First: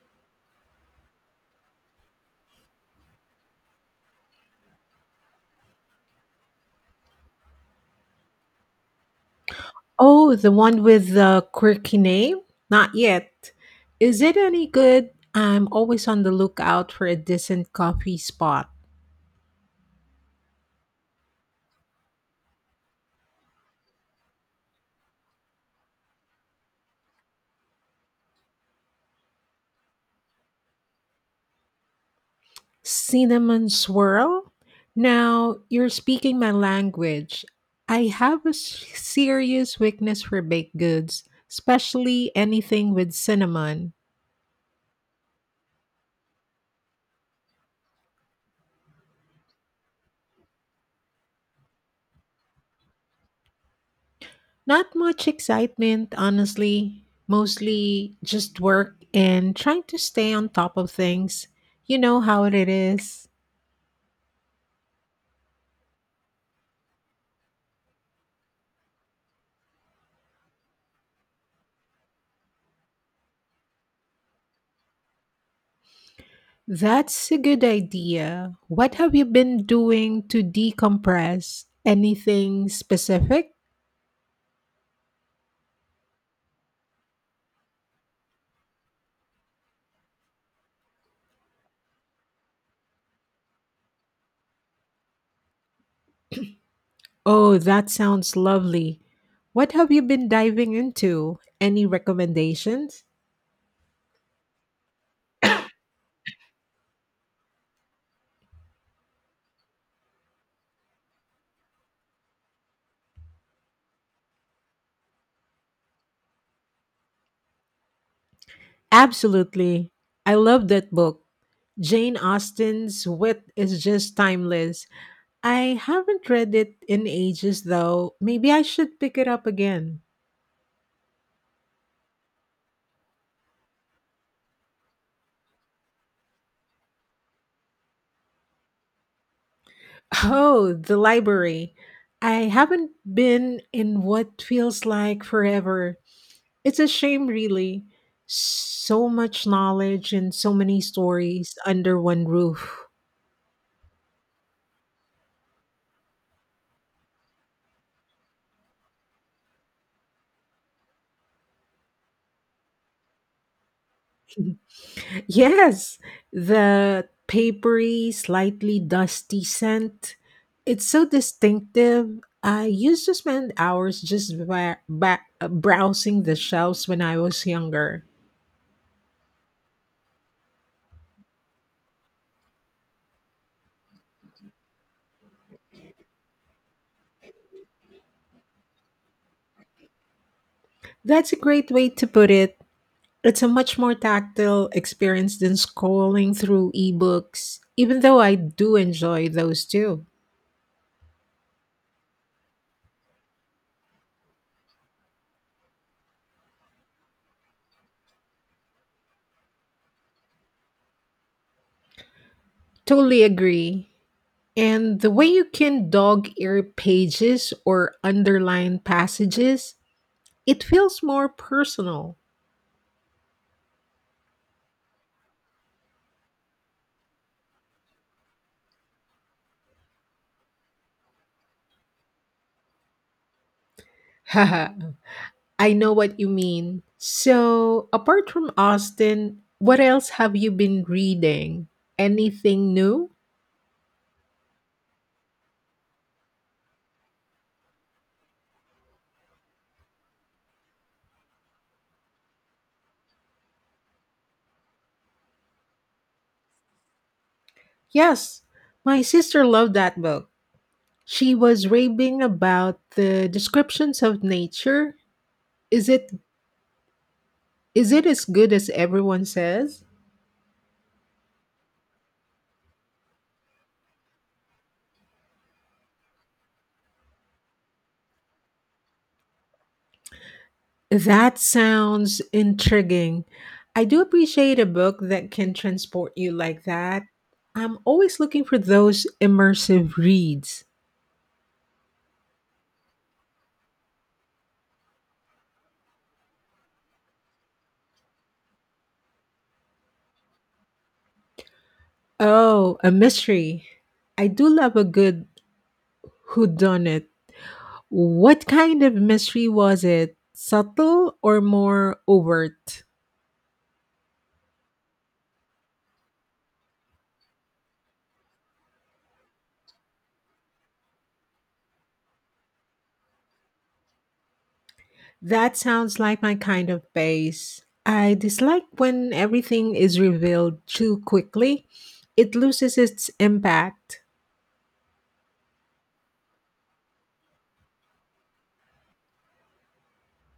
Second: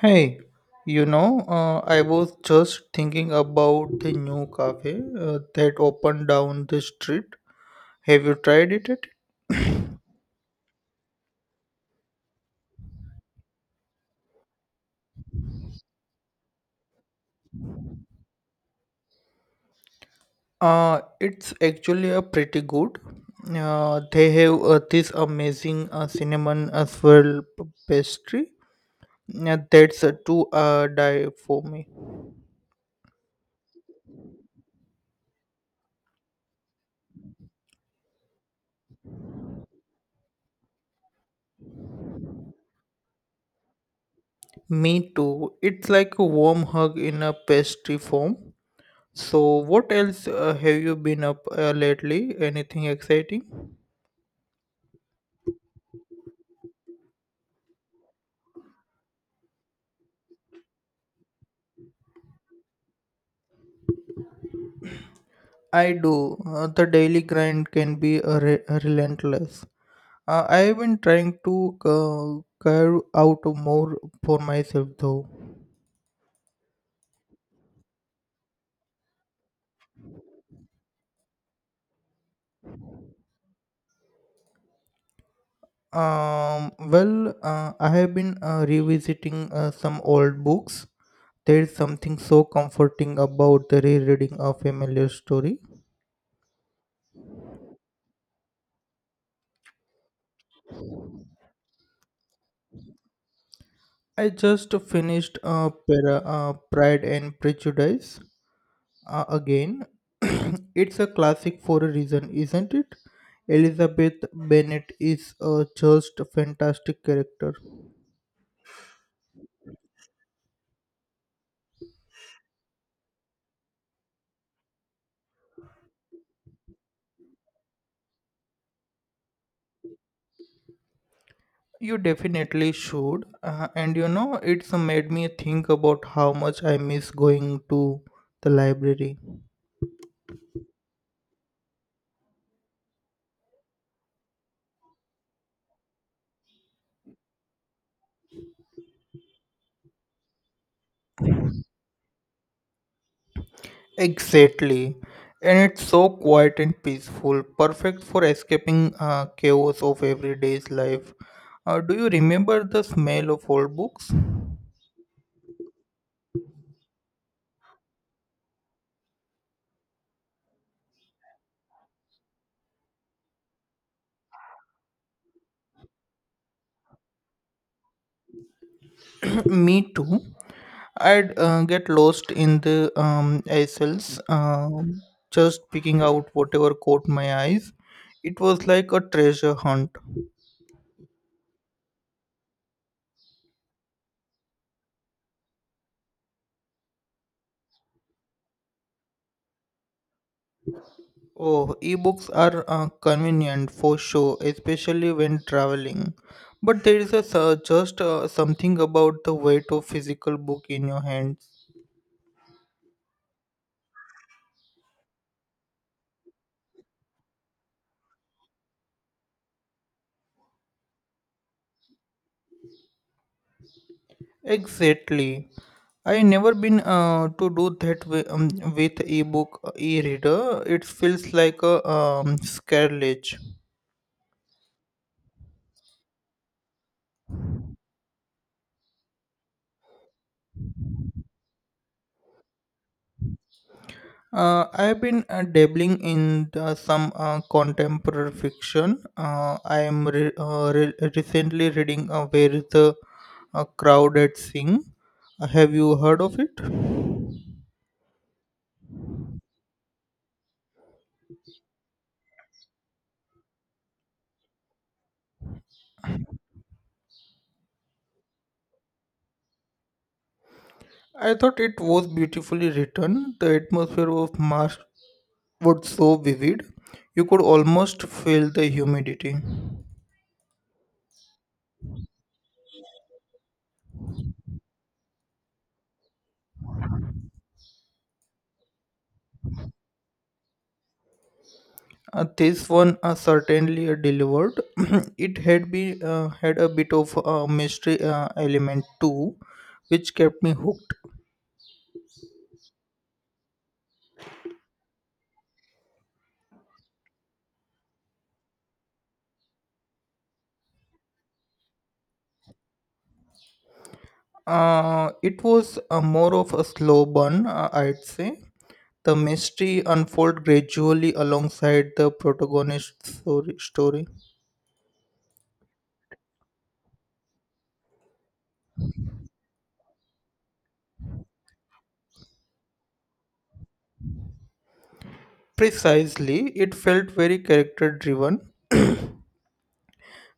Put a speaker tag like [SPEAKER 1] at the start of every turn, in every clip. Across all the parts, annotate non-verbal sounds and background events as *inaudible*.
[SPEAKER 1] Hey, I was just thinking about the new cafe that opened down the street. Have you tried it yet?
[SPEAKER 2] Oh, the one with the quirky name? Not yet. Is it any good? I'm always on the lookout for a decent coffee spot.
[SPEAKER 1] It's actually a pretty good. They have this amazing cinnamon as well pastry. That's a two die for me.
[SPEAKER 2] Cinnamon swirl? Now, you're speaking my language. I have a serious weakness for baked goods, especially anything with cinnamon.
[SPEAKER 1] Me too. It's like a warm hug in a pastry form. So, what else have you been up lately? Anything exciting?
[SPEAKER 2] Not much excitement, honestly. Mostly just work and trying to stay on top of things. You know how it is.
[SPEAKER 1] I do. The daily grind can be relentless. I've been trying to carve out more for myself though.
[SPEAKER 2] That's a good idea. What have you been doing to decompress? Anything specific?
[SPEAKER 1] Well, I have been revisiting some old books. There's something so comforting about the rereading a familiar story.
[SPEAKER 2] Oh, that sounds lovely. What have you been diving into? Any recommendations?
[SPEAKER 1] I just finished Pride and Prejudice. Again, *clears throat* it's a classic for a reason, isn't it? Elizabeth Bennet is a just fantastic character.
[SPEAKER 2] Absolutely. I love that book. Jane Austen's wit is just timeless. I haven't read it in ages, though. Maybe I should pick it up again.
[SPEAKER 1] You definitely should, and you know, it's made me think about how much I miss going to the library.
[SPEAKER 2] Oh, the library. I haven't been in what feels like forever. It's a shame, really. So much knowledge and so many stories under one roof. *laughs*
[SPEAKER 1] Exactly, and it's so quiet and peaceful, perfect for escaping chaos of everyday's life. Do you remember the smell of old books?
[SPEAKER 2] Yes, the papery, slightly dusty scent. It's so distinctive. I used to spend hours just browsing the shelves when I was younger.
[SPEAKER 1] *clears throat* me too. I'd get lost in the aisles, just picking out whatever caught my eyes. It was like a treasure hunt.
[SPEAKER 2] That's a great way to put it. It's a much more tactile experience than scrolling through ebooks, even though I do enjoy those too.
[SPEAKER 1] Oh, ebooks are convenient for sure, especially when traveling. But there is a sur- just something about the weight of physical book in your hands.
[SPEAKER 2] Totally agree. And the way you can dog ear pages or underline passages, it feels more personal.
[SPEAKER 1] Exactly. I never been to do that with ebook e-reader. It feels like a sacrilege.
[SPEAKER 2] Haha, *laughs* I know what you mean. So, apart from Austin, what else have you been reading? Anything new?
[SPEAKER 1] I've been dabbling in the, some contemporary fiction. I am recently reading Where is the Crowded Thing. Have you heard of it?
[SPEAKER 2] Yes, my sister loved that book. She was raving about the descriptions of nature. Is it is it as good as everyone says?
[SPEAKER 1] I thought it was beautifully written. The atmosphere of Mars was so vivid, you could almost feel the humidity.
[SPEAKER 2] That sounds intriguing. I do appreciate a book that can transport you like that. I'm always looking for those immersive reads.
[SPEAKER 1] This one certainly delivered. *clears throat* it had been had a bit of a mystery element too, which kept me hooked.
[SPEAKER 2] Oh, a mystery. I do love a good whodunit. What kind of mystery was it? Subtle or more overt?
[SPEAKER 1] It was more of a slow burn, I'd say. The mystery unfold gradually alongside the protagonist's story.
[SPEAKER 2] That sounds like my kind of base. I dislike when everything is revealed too quickly. It loses its impact.
[SPEAKER 1] Precisely, it felt very character driven,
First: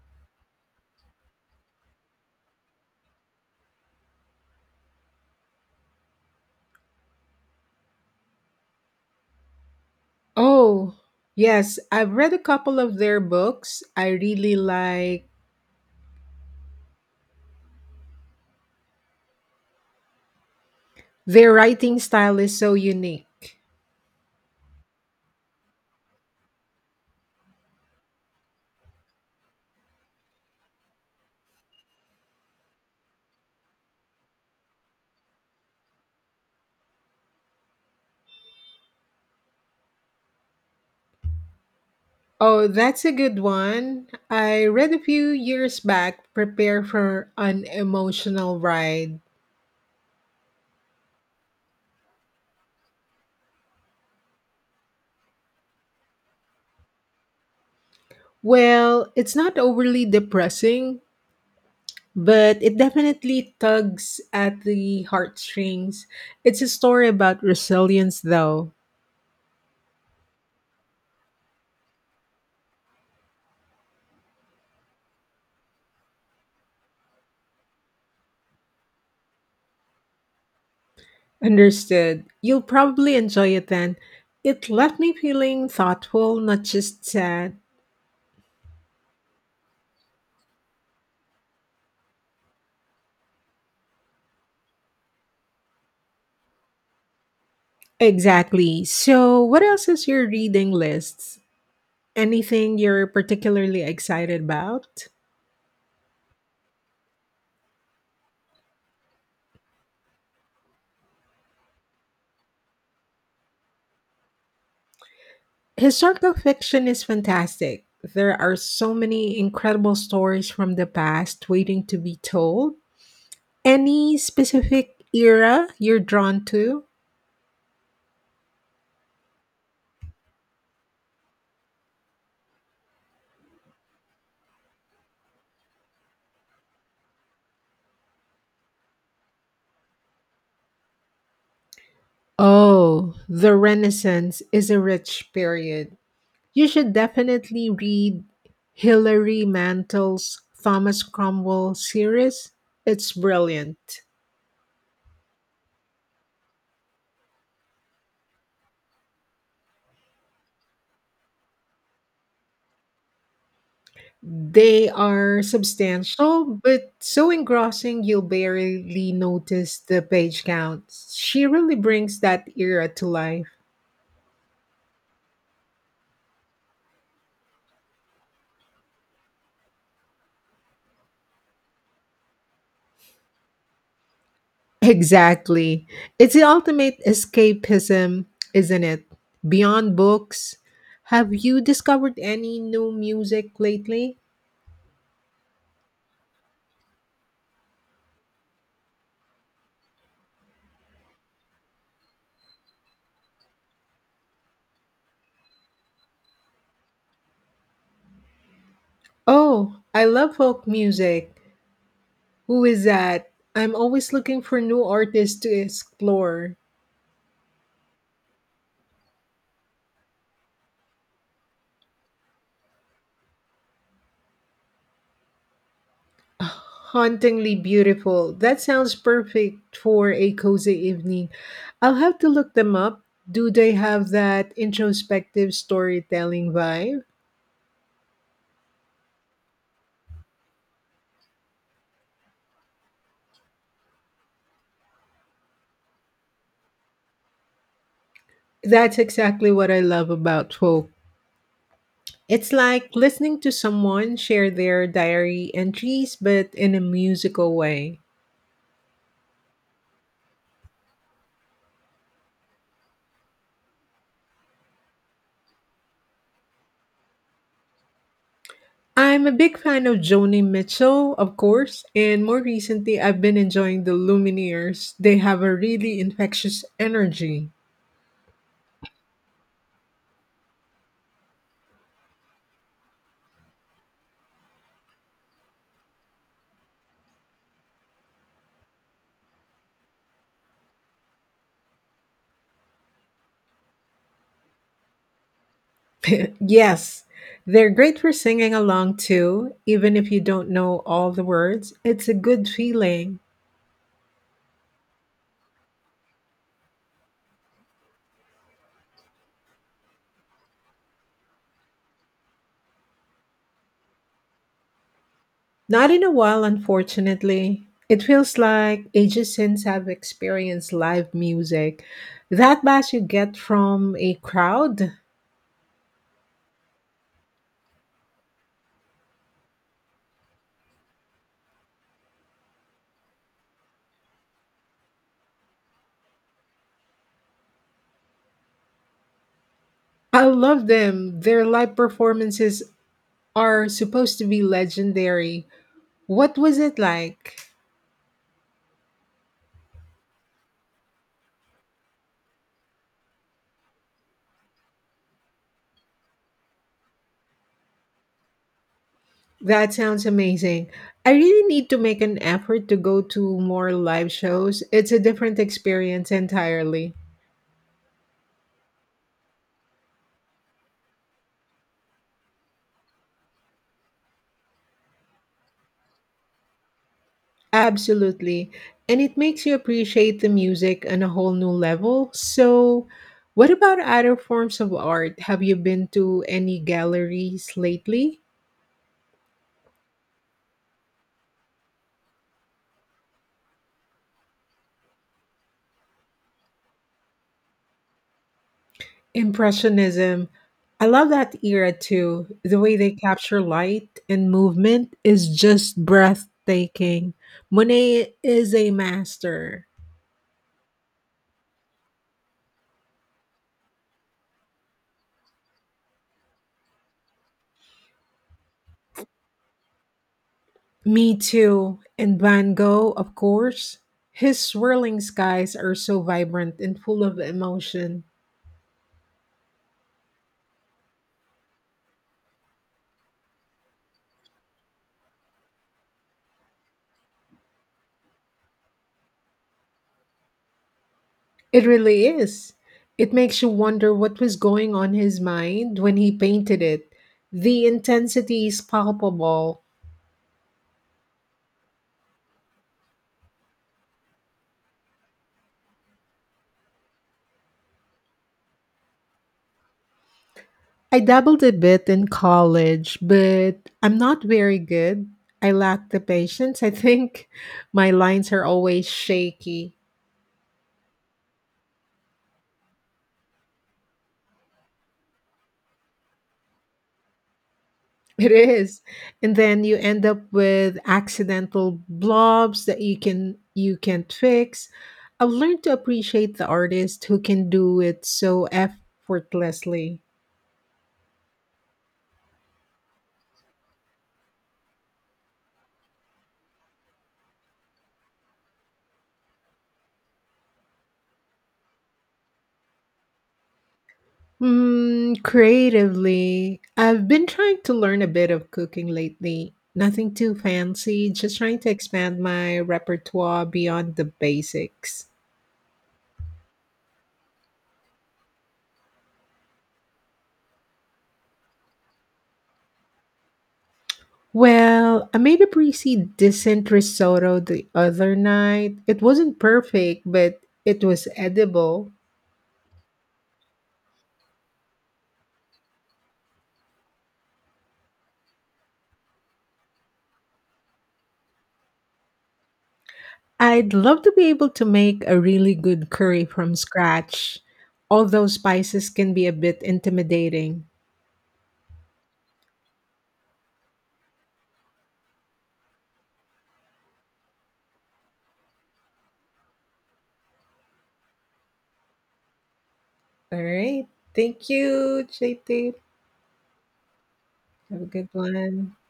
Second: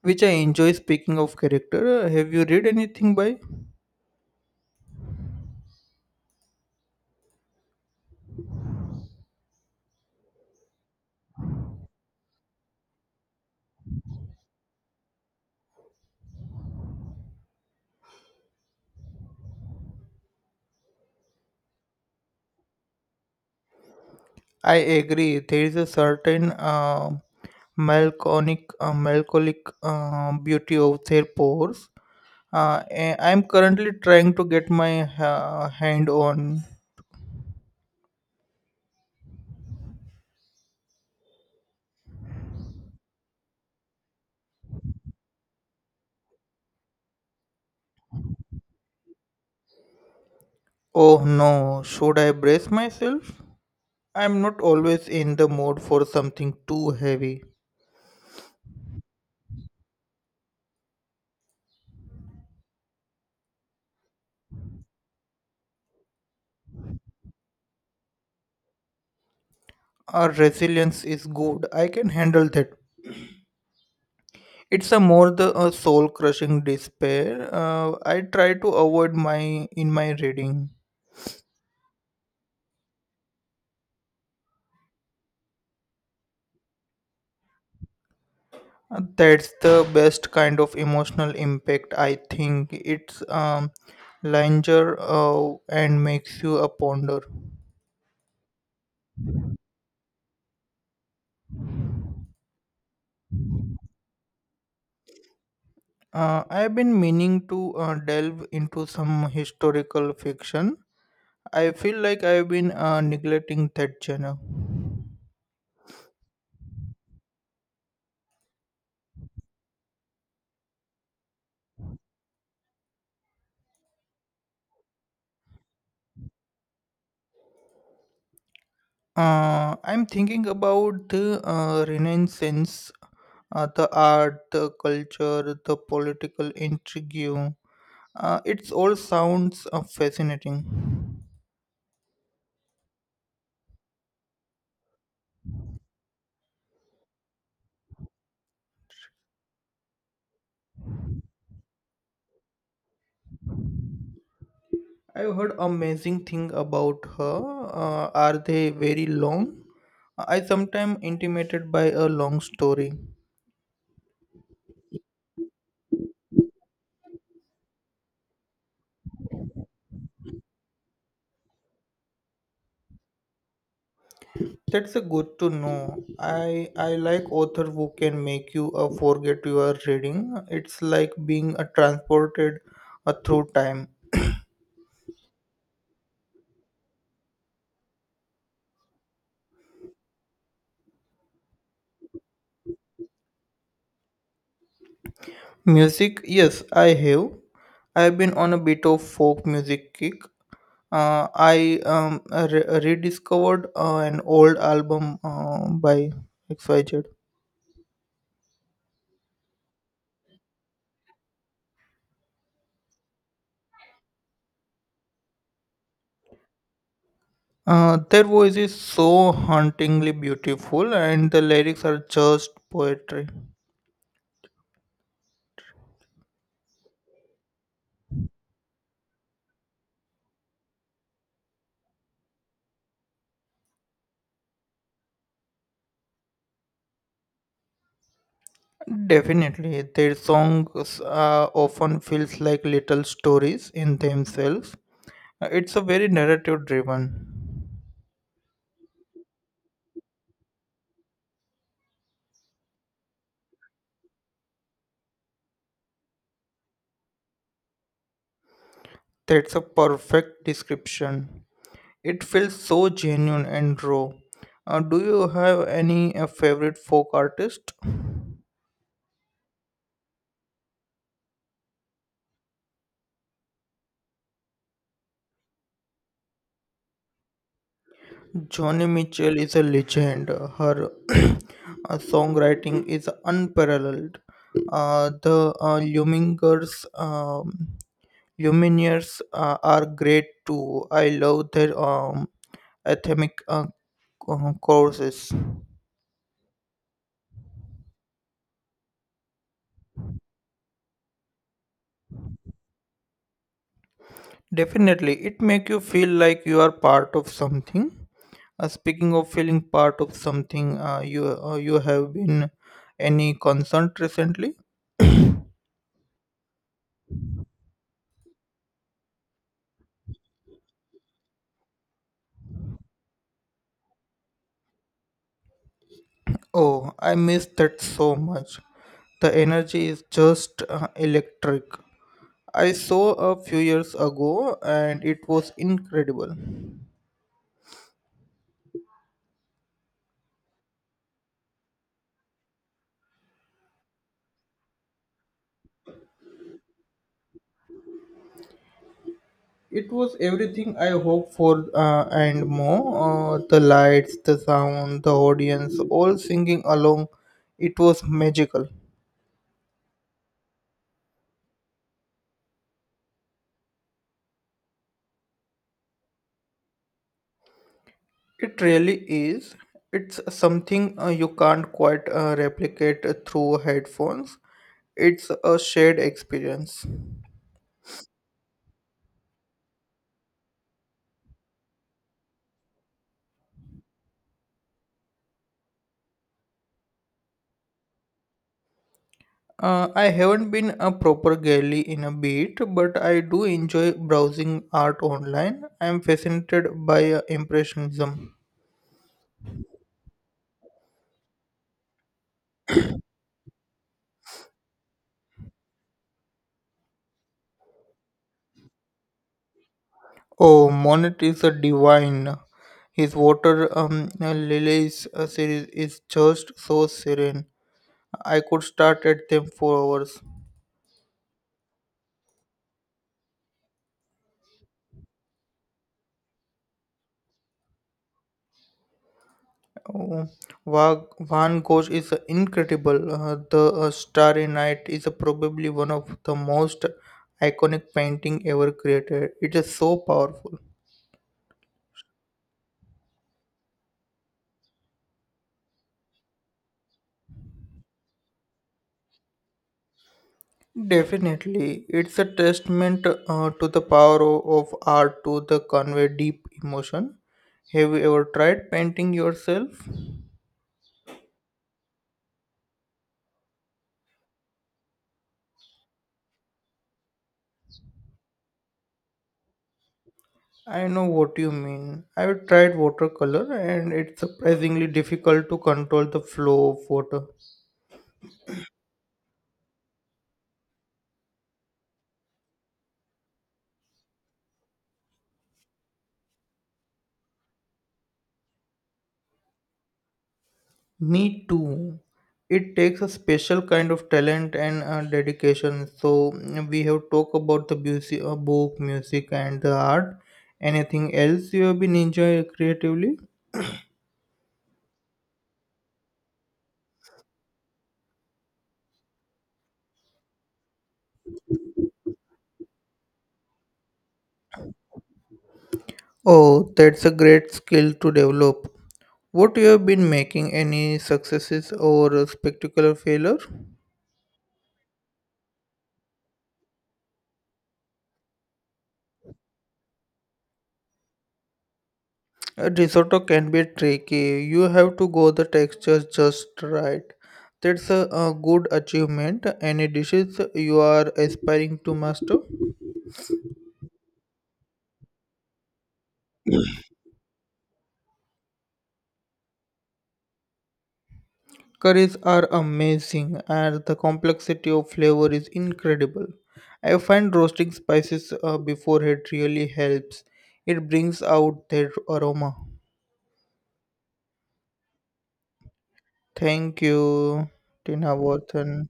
[SPEAKER 1] which I enjoy. Speaking of character, have you read anything by
[SPEAKER 2] Oh, yes, I've read a couple of their books. I really like their writing style is so unique.
[SPEAKER 1] I agree. There is a certain melancholic beauty of their pores. I'm currently trying to get my hand on.
[SPEAKER 2] Oh, that's a good one. I read a few years back Prepare for an Emotional Ride.
[SPEAKER 1] Oh no, should I brace myself? I'm not always in the mood for something too heavy.
[SPEAKER 2] Well, it's not overly depressing, but it definitely tugs at the heartstrings. It's a story about resilience, though.
[SPEAKER 1] Our resilience is good. I can handle that. It's a more the soul crushing despair. I try to avoid my in my reading.
[SPEAKER 2] Understood. You'll probably enjoy it then. It left me feeling thoughtful, not just sad.
[SPEAKER 1] That's the best kind of emotional impact, I think. It's linger and makes you a ponder.
[SPEAKER 2] Exactly. So, what else is your reading list? Anything you're particularly excited about?
[SPEAKER 1] I've been meaning to delve into some historical fiction. I feel like I've been neglecting that genre.
[SPEAKER 2] Historical fiction is fantastic. There are so many incredible stories from the past waiting to be told. Any specific era you're drawn to?
[SPEAKER 1] I'm thinking about the Renaissance, the art, the culture, the political intrigue. It all sounds fascinating.
[SPEAKER 2] Oh, the Renaissance is a rich period. You should definitely read Hilary Mantel's Thomas Cromwell series. It's brilliant.
[SPEAKER 1] I've heard amazing thing about her. Are they very long? I sometimes intimidated by a long story.
[SPEAKER 2] They are substantial, but so engrossing you'll barely notice the page counts. She really brings that era to life.
[SPEAKER 1] That's a good to know. I like author who can make you forget you are reading. It's like being transported through time.
[SPEAKER 2] Exactly. It's the ultimate escapism, isn't it? Beyond books. Have you discovered any new music lately?
[SPEAKER 1] Music, yes, I have. I've been on a bit of folk music kick. I rediscovered an old album by XYZ.
[SPEAKER 2] Oh, I love folk music. Who is that? I'm always looking for new artists to explore.
[SPEAKER 1] Their voice is so hauntingly beautiful, and the lyrics are just poetry.
[SPEAKER 2] Hauntingly beautiful. That sounds perfect for a cozy evening. I'll have to look them up. Do they have that introspective storytelling vibe?
[SPEAKER 1] Definitely, their songs often feels like little stories in themselves. It's a very narrative-driven.
[SPEAKER 2] That's exactly what I love about folk. It's like listening to someone share their diary entries, but in a musical way.
[SPEAKER 1] That's a perfect description. It feels so genuine and raw. Do you have any favorite folk artist?
[SPEAKER 2] I'm a big fan of Joni Mitchell, of course, and more recently I've been enjoying the Lumineers. They have a really infectious energy.
[SPEAKER 1] Joni Mitchell is a legend. Her *clears throat* songwriting is unparalleled. The Lumineers are great too. I love their anthemic courses.
[SPEAKER 2] Yes, they're great for singing along too, even if you don't know all the words. It's a good feeling.
[SPEAKER 1] Definitely, it make you feel like you are part of something. Speaking of feeling part of something, you have been any concert recently?
[SPEAKER 2] Not in a while, unfortunately. It feels like ages since I've experienced live music. That bass you get from a crowd,
[SPEAKER 1] Oh, I miss that so much. The energy is just electric. I saw a few years ago and it was incredible.
[SPEAKER 2] I love them. Their live performances are supposed to be legendary. What was it like?
[SPEAKER 1] It was everything I hoped for and more. The lights, the sound, the audience, all singing along. It was magical.
[SPEAKER 2] That sounds amazing. I really need to make an effort to go to more live shows. It's a different experience entirely.
[SPEAKER 1] It really is. It's something you can't quite replicate through headphones. It's a shared experience.
[SPEAKER 2] Absolutely. And it makes you appreciate the music on a whole new level. So, what about other forms of art? Have you been to any galleries lately?
[SPEAKER 1] I haven't been a proper gallery in a bit, but I do enjoy browsing art online. I am fascinated by Impressionism.
[SPEAKER 2] Impressionism. I love that era too. The way they capture light and movement is just breathtaking. Monet is a master.
[SPEAKER 1] Oh, Monet is a divine. His water lilies series is just so serene. I could start at them for hours.
[SPEAKER 2] Me too. And Van Gogh, of course. His swirling skies are so vibrant and full of emotion.
[SPEAKER 1] Oh, Van Gogh is incredible. The Starry Night is probably one of the most iconic painting ever created. It is so powerful.
[SPEAKER 2] It really is. It makes you wonder what was going on his mind when he painted it. The intensity is palpable.
[SPEAKER 1] Definitely, it's a testament to the power of art to the convey deep emotion. Have you ever tried painting yourself?
[SPEAKER 2] I dabbled a bit in college, but I'm not very good. I lack the patience. I think *laughs* my lines are always shaky.
[SPEAKER 1] I know what you mean. I've tried watercolor and it's surprisingly difficult to control the flow of water.
[SPEAKER 2] It is. And then you end up with accidental blobs that you can't fix. I've learned to appreciate the artist who can do it so effortlessly.
[SPEAKER 1] Me too. It takes a special kind of talent and dedication. So we have talked about the music, book, music, and the art. Anything else you have been enjoying creatively?
[SPEAKER 2] Mm, creatively, I've been trying to learn a bit of cooking lately. Nothing too fancy, just trying to expand my repertoire beyond the basics.
[SPEAKER 1] Oh, that's a great skill to develop. What you have been making any successes or a spectacular failure?
[SPEAKER 2] Well, I made a pretty decent risotto the other night. It wasn't perfect, but it was edible.
[SPEAKER 1] A risotto can be tricky. You have to go the textures just right. That's a good achievement. Any dishes you are aspiring to master?
[SPEAKER 2] I'd love to be able to make a really good curry from scratch, although spices can be a bit intimidating.
[SPEAKER 1] Curries are amazing, and the complexity of flavor is incredible. I find roasting spices beforehand really helps. It brings out their aroma.
[SPEAKER 2] All right. Thank you, JT.
[SPEAKER 1] Thank you,
[SPEAKER 2] Have a good
[SPEAKER 1] Tina
[SPEAKER 2] one.
[SPEAKER 1] Wharton.